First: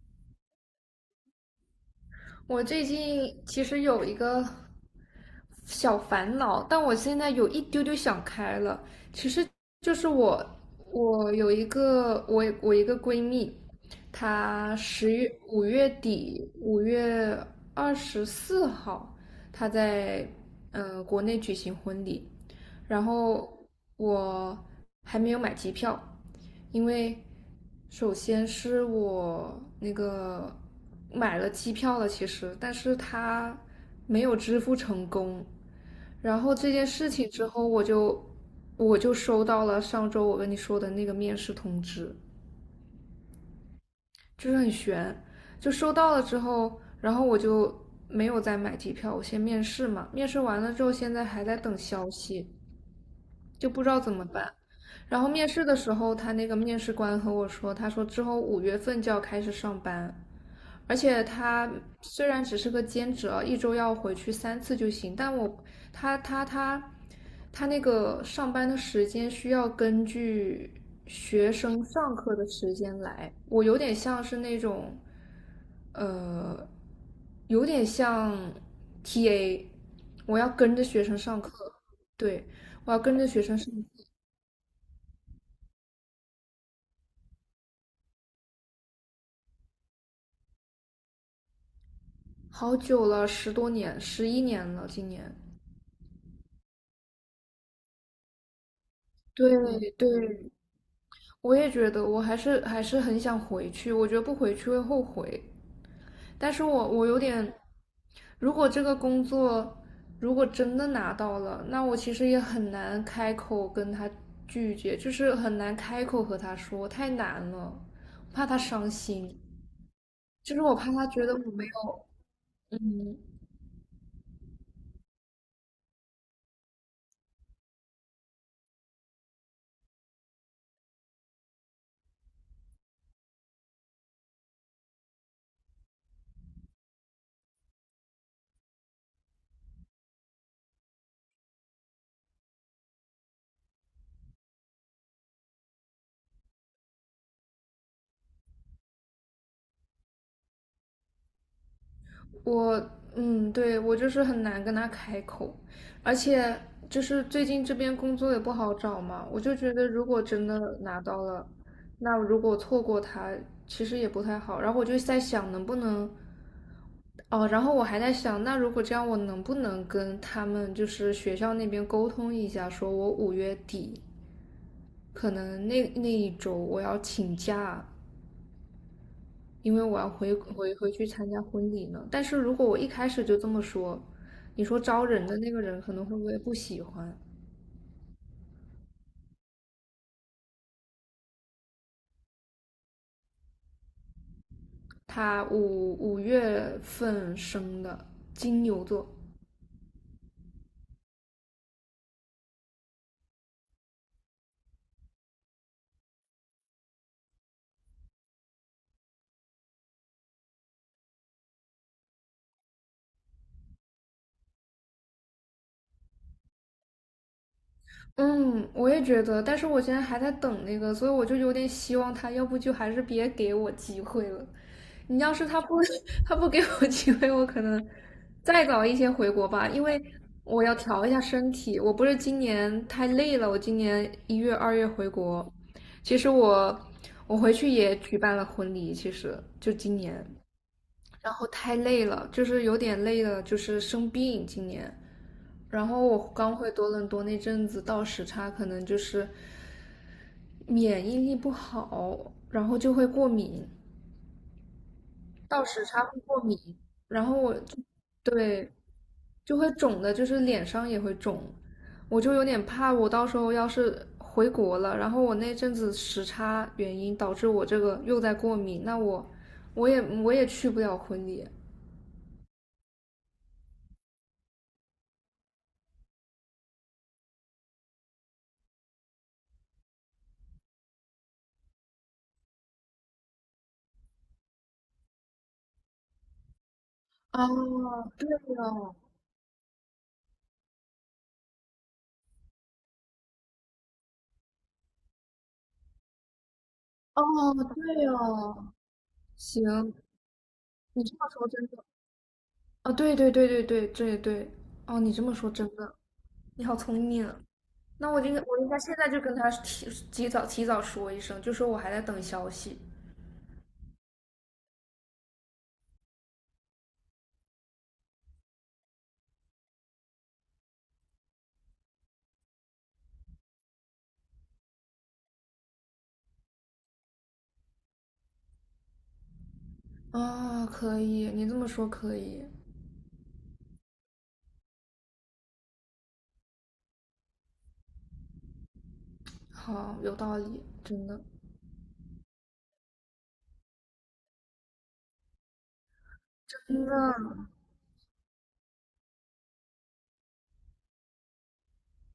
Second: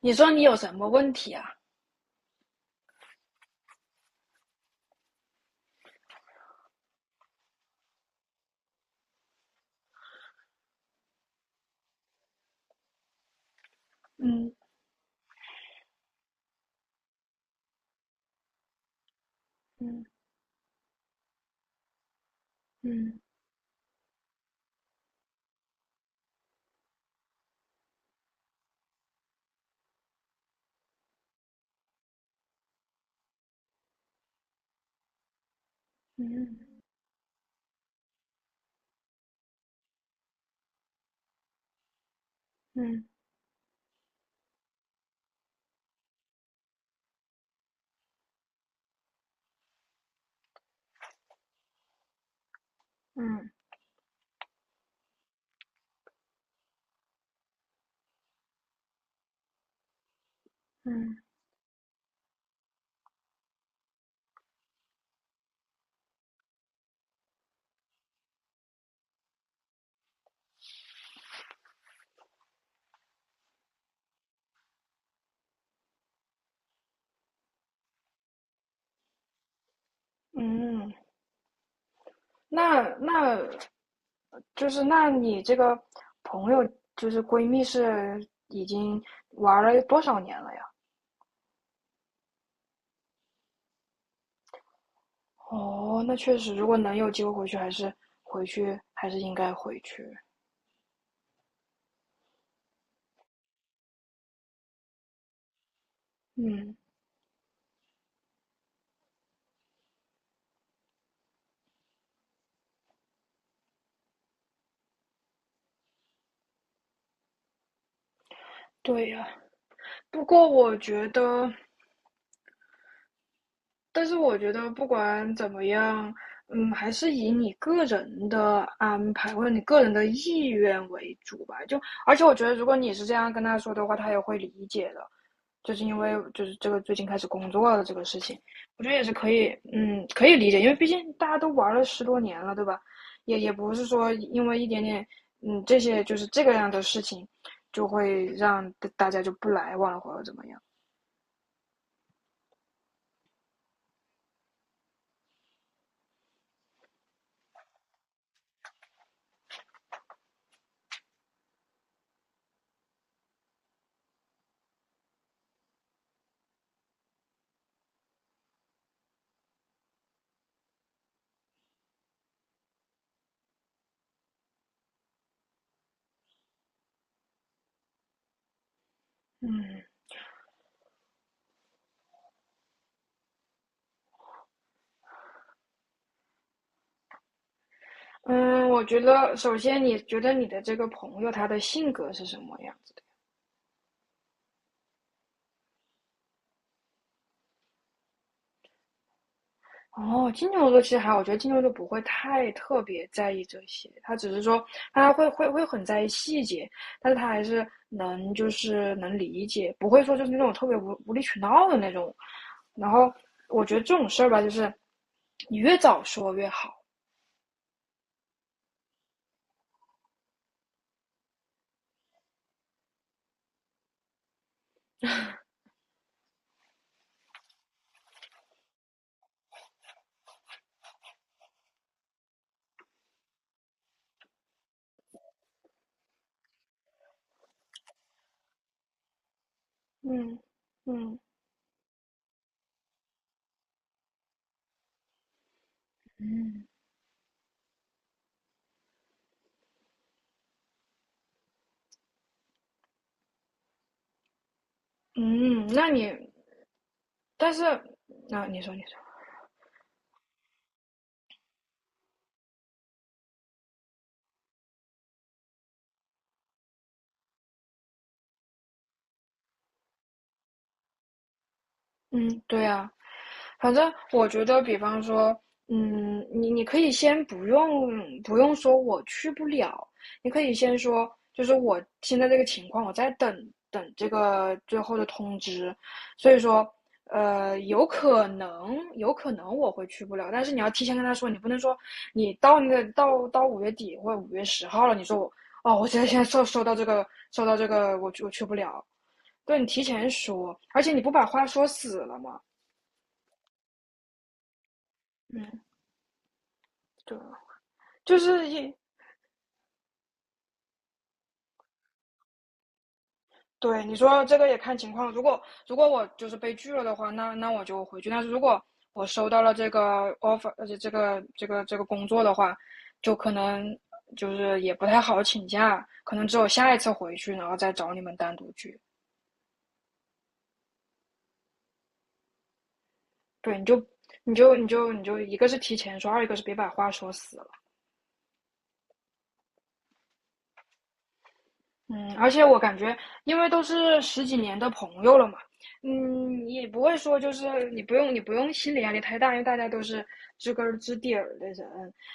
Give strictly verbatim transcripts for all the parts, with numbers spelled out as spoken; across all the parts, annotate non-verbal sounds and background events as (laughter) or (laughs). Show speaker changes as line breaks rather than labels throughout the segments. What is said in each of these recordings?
你说你有什么问题啊？
我最近其实有一个小烦恼，但我现在有一丢丢想开了。就是我，我有一个我我一个闺蜜，
嗯
她十月五月底五月二十四号，她
嗯
在嗯国内举行婚礼。然
嗯
后我还没有买机票，因为首先是我那个买了机票了，其实，但是她没有支付成功。然后这
嗯
件事情之后，我就我就收到了上周我跟你说的那个面试通知，
嗯
就是很悬。就收到了之后，然后我就没有再买机票，我先面试嘛，面试完了之后，现在还在等消息，
嗯
就不知道怎么办。然后面试的时候，他那个面试官和我说，他说之后五月份就要开始上班。而
嗯
且他虽然只是个兼职啊，一周要回去三次就行，但我他他他他那个上班的时间需要根据学生上课的时间来，我有点像是那种，有点像 T A，我要跟着
嗯，
学生上课。对，
那
我要跟着学
那
生上。
就是那你这个朋友，就是闺蜜，是已经玩了多少年了呀？
好久了，十多年，十一年了，今年。
哦，那确实，如果能有机会回去，还是回去，还是应该回
对
去。
对，我也觉得，我还是还是很想回去，我觉得不回去会后悔。但是
嗯，
我我有点，如果这个工作如果真的拿到了，那我其实也很难开口跟他拒绝，就是很难开口和他说，太难了，我怕他伤
对呀。
心，
不过
就是我
我
怕他
觉
觉得我
得，
没有。
但是我觉得不管怎么样，嗯，还是以你个人的安排或者你个人的意愿为主吧。就而且我觉得，如果你是这样跟他说的话，他也会理解的。就是因为就是这个最近开始工作了这个事情，我觉得也是可以，嗯，可以理解，因为毕竟大家都玩了十多年了，对吧？也也不是说因为一点点，嗯，这些就是这个样的事情，就会让大家就不来往了或者怎么样。
我嗯，对，我就是很难跟他开口。而且就是最近这边工作也不好找嘛，我就觉得如果真的拿到了，那如果错过他，其实也不太好。然后我就在想能不能，哦，然后我还在想，那如果这样，我能不能跟他们就是学校那边沟通一下，说我五月底可能那那一周我要请假，因
嗯，
为我要回回回去参加婚礼呢。但是如果我一开始就这么说，你说招人的那个人可能会不会不喜欢？
嗯，我觉得首先你觉得你的这个朋友他的性格是什么样子的？
他五五月份生的，金牛座。
哦，金牛座其实还好，我觉得金牛座不会太特别在意这些，他只是说他会会会很在意细节，但是他还是能就是能理解，不会说就是那种特别无无理取闹的那种。然后我觉得这种事儿吧，就是你越早说越好。
嗯，我也觉得，但是我现在还在等那个，所以我就有点希望他，要不就还是别给我机会了。你要是他不 (laughs) 他不给我机会，我可能再早一些回国吧，因为我要调一下身体。我不是今年太累了，我今年一月、二月回国。其实我我回去也举办了婚礼，其实就今年。
嗯嗯
然后太累了，就是有点累了，就是生病今年。然后我刚回多伦多那阵子倒时差，可能就是免疫力不好，然后就会过敏，倒
嗯，
时
那
差
你
会过敏，然后
但
我
是
就，
那你
对，
说你说，
就会肿的，就是脸上也会肿。我就有点怕，我到时候要是回国了，然后我那阵子时差原因导致我这个又在过敏，那我我也我也去不了婚礼。
嗯，对呀、反正我觉得，比方说，嗯，你你可以先不用不用说我去不了，你可以先说，就是我现在这个情况，我在等等这个最后的通知，所以说，呃，有
哦，
可
对
能
啊，
有可能我会去不了，但是你要提前跟他说，你不能说你到那个到到五月底或五月十号了，你说我哦，我现在现在收收到这个
哦，
收到这个，
对
我去我去不
哦，
了，对你提
行，
前说，而且你
你
不
这
把
么
话
说
说
真的。
死了吗？
啊、对对对对对对对，哦，你这么说
嗯，
真的，你好聪
对。
明啊。那
就
我应该，
是
我应
一
该现在就跟他提提早提早说一声，就说我还在等消息。
对你说这个也看情况，如果如果我就是被拒了的话，那那我就回去。但是如果我收到了这个 offer,而且这个这个这个工作的话，就可能就是也不太好请假，可能只有下一次回去，然后再找你们单独聚。
啊、可以，你这么说可以。
对，你就你就你就你就一个是提前说，二一个是别把话说死了。
好，有道理，真的，
嗯，而且我感觉，因为都是十几年的朋友了嘛，嗯，也不
真
会
的
说就是你不用你不用心理压力太大，因为大家都是知根儿知底儿的人，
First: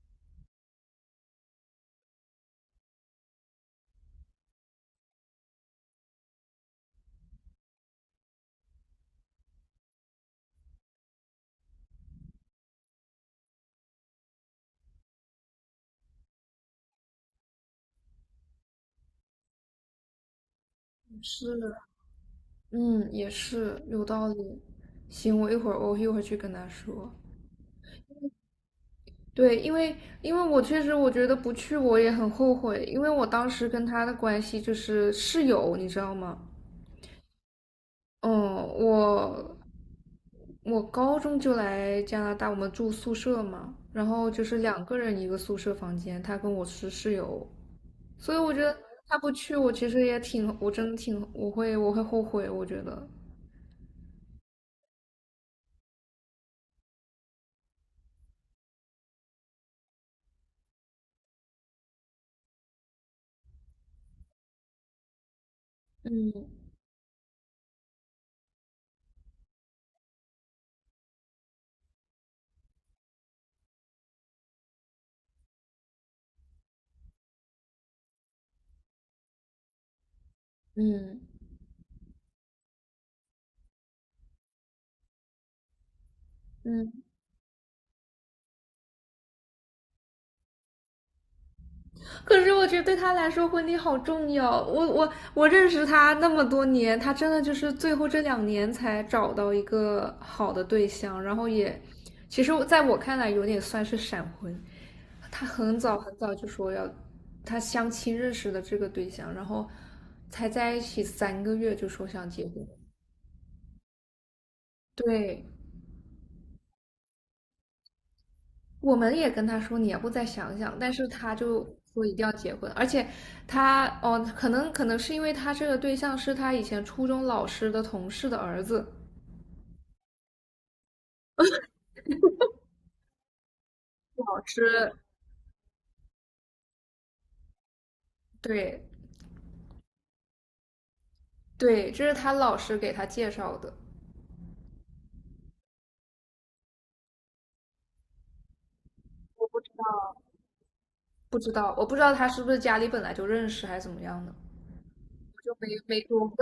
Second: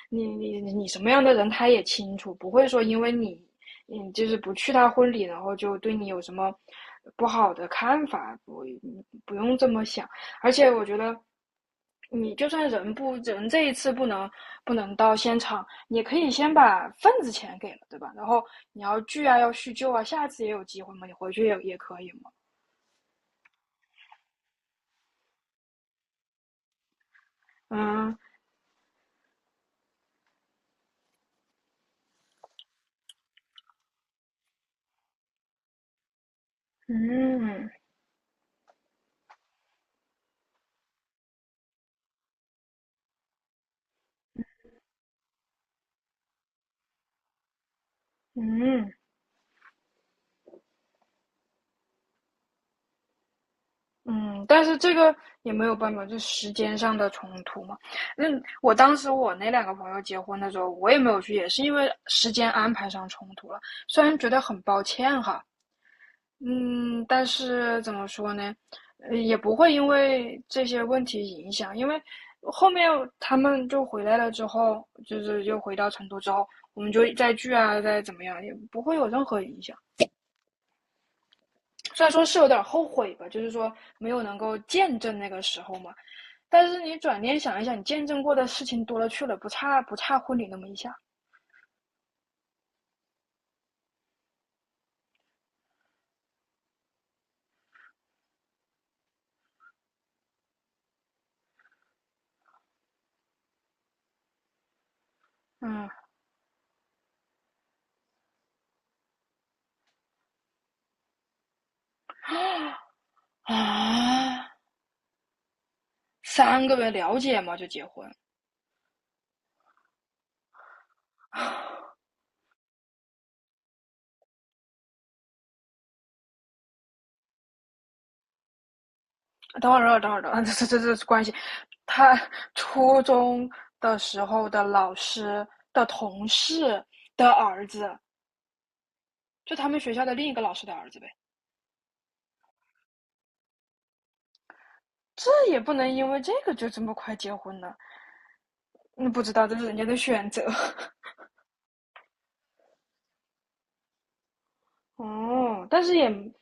你你你什么样的人他也清楚，不会说因为你你就是不去他婚礼，然后就对你有什么不好的看法，不不用这么想。而且我觉得，你就算人不人这一次不能不能到现场，也可以先把份子钱给了，对吧？然后你要聚啊，要叙旧啊，下次也有机会嘛，你回去
是，
也也可以嘛。
嗯，也是有道理。行，我一会儿我一会儿去跟他说。
嗯
对，因为因为我确实我觉得不去我也很后悔，因为我当时跟他的关系就是室友，你知道吗？
嗯
嗯，我我高中就来加拿大，我们住宿舍嘛，然后就是两个人一个宿舍房间，他跟我是室友，所以我觉得
嗯
他不去我其实也挺，我真的挺，我会我会后悔，我觉得。
嗯，但是这个也没有办法，就时间上的冲突嘛。那我当时我那两个朋友结婚的时候，我也没有去，也是因为时间安排上冲突了。虽然觉得很抱歉哈，
嗯
嗯，但是怎么说呢，呃也不会因为这些问题影响，因为后面他们就回来了之后，就是又回到成都之后，我们就再聚啊，再怎么样，也不会有任何影响。
嗯
虽然说是有点后悔吧，就是说没有能够见证那个时候嘛，但是
嗯。
你转念想一想，你见证过的事情多了去了，不差不差婚礼那么一下。
可是我觉得对他来说，婚礼好重要。我我我认识他那么多年，他真的就是最后这两年才找到一个好的对象，然后也，其实在我看来有点算是闪婚。他很
嗯
早很早就说要，他相亲认识的这个对象，然后才在一起三个月就说想结婚。
啊，
对，
三个月了解嘛就结婚，
我们也跟他说你要不再想想，但是他就说一定要结婚。而且他，哦，可能可能是因为他这个对象是他以前初中老师的同事的儿子，
等会儿，等会儿，等会儿，(laughs) 这这这这关系。他初中的时
老
候的
师。
老师的同事的儿子，
对
就他们学校的另一个老师的儿子呗。
对，这是他老师给他介绍的。
这也不能因为这个就这么快结婚呢？那不知道，这是人家的选择。
不知道我不知道他是不是家里本来就认识还是怎么样的，
(laughs)
我就
哦，
没
但是
没
也
多问。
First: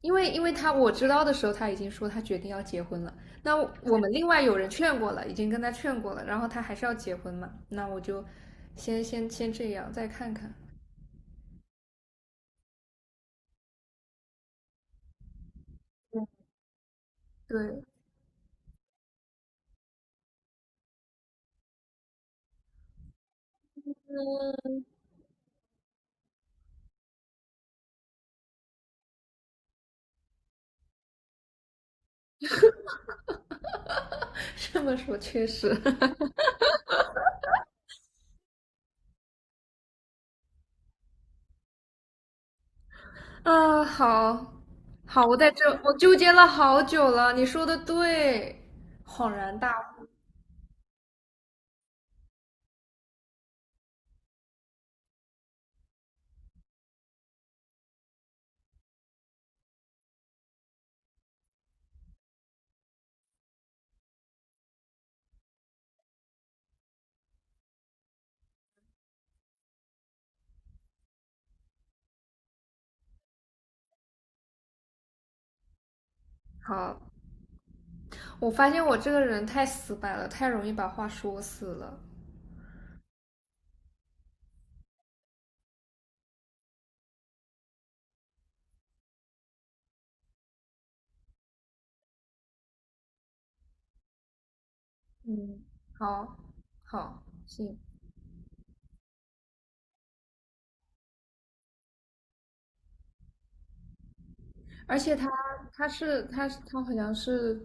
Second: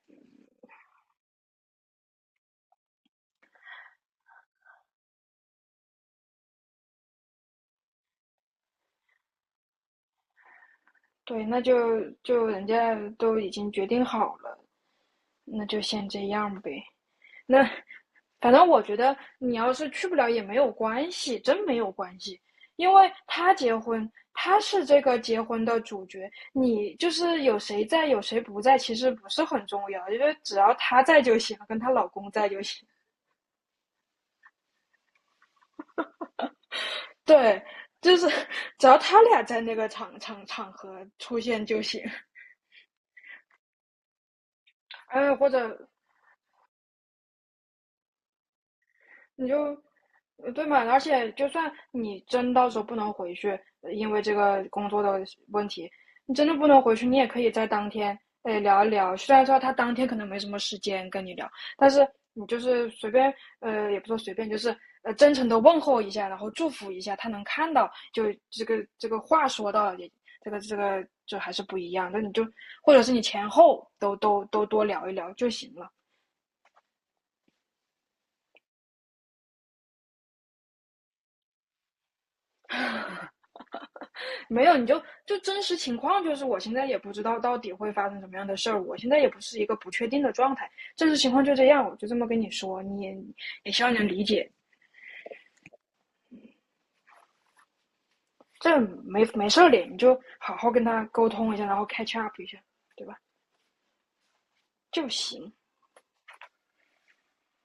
因为因为他我知道的时候他已经说他决定要结婚了，那我们另外有人劝过了，已经跟他劝过了，然后他还是要结婚嘛，那我就先先先这样，再看看。
对，那就就人家都已经决定好了，那就先这样呗。那
对，
反正我觉得你要是去不了也没有关系，真没有关系，因为他结婚，他是这个结婚的主角，你就是有谁在有谁不在，其实不是很重要，因为只要她在就行，跟她老公在就行。
(laughs) 这么说确实
对，就是 (laughs) 只要他俩在那个场场场合出现就行。
(laughs) 啊，好好，
哎，
我
或
在这，
者
我纠结了好久了。你说的对，恍
你就
然大悟。
呃对嘛？而且就算你真到时候不能回去，呃因为这个工作的问题，你真的不能回去，你也可以在当天哎聊一聊。虽然说他当天可能没什么时间跟你聊，但是你就是随便呃，也不说随便，就是呃真诚的问候一下，然后祝福一下，他能看到，就这个这个话说到也。这个这个就还是不一样，那你就或者是你前后都都都多聊一聊就行了。
好，我发现我这个人太死板了，太容易把话说死了。
没有，你就就真实情况就是，我现在也不知道到底会发生什么样的事儿，我现在也不是一个不确定的状态，真实情况就这样，我就这么跟你说，你也也希望你能理解，
嗯，好，好，行。
这没没事儿的，你就好好跟他沟通一下，然后 catch up 一下，对吧？
而
就
且他，
行。
他是，他他好像是，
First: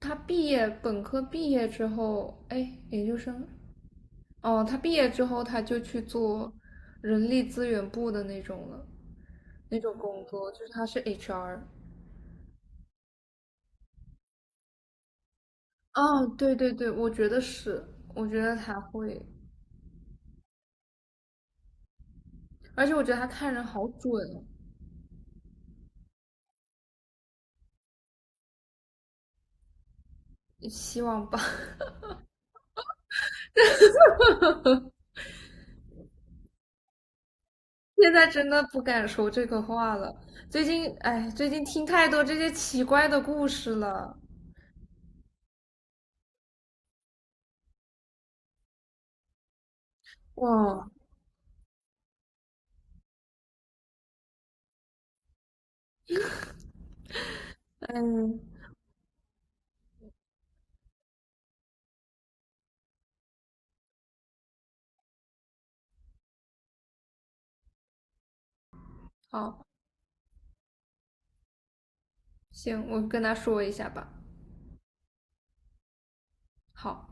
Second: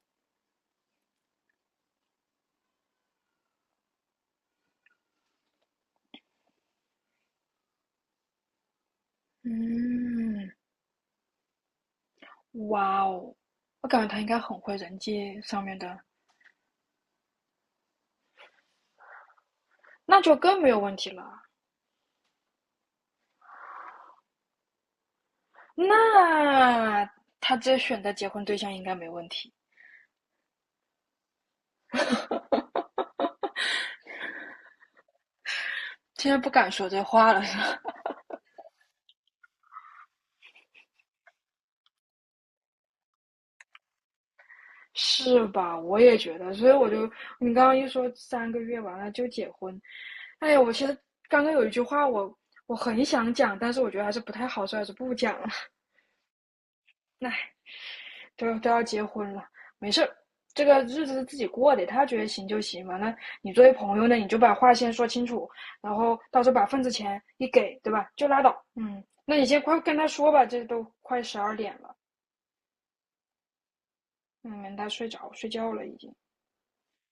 他毕业，本科毕业之后，哎，研究生哦，他毕业之后他就去做人力资源部的那种了，那种工
嗯，
作，就是他是 H R。
哇哦，我感觉他应该很会人际上面的，
哦，对对对，我觉得是，我觉得他会，
那就更没有问题了。
而且我觉得他看人好准哦。
那他这选择结婚对象应该没问题，
希望吧。(laughs)
现在不敢说这话了。(laughs)
现在真的不敢说这个话了。最近，哎，最近听太多这些奇怪的故事了。
是吧？我也觉得，所以我就你刚刚一说三个月完了就结婚，哎呀，我其
哇，
实刚刚有一句话我我很想讲，但是我觉得还是不太好，说，还是不讲了。(laughs) 哎，
嗯，
都都要结婚了，没事儿，这个日子是自己过的，他觉得行就行嘛。那你作为朋友呢，你就把话先说清楚，然后到时候把份子钱一给，对吧？就拉倒。嗯，那你先
好，
快跟他说吧，这都快十二点了，
行，我跟他说一下吧。
嗯，他睡着睡觉了已经。
好。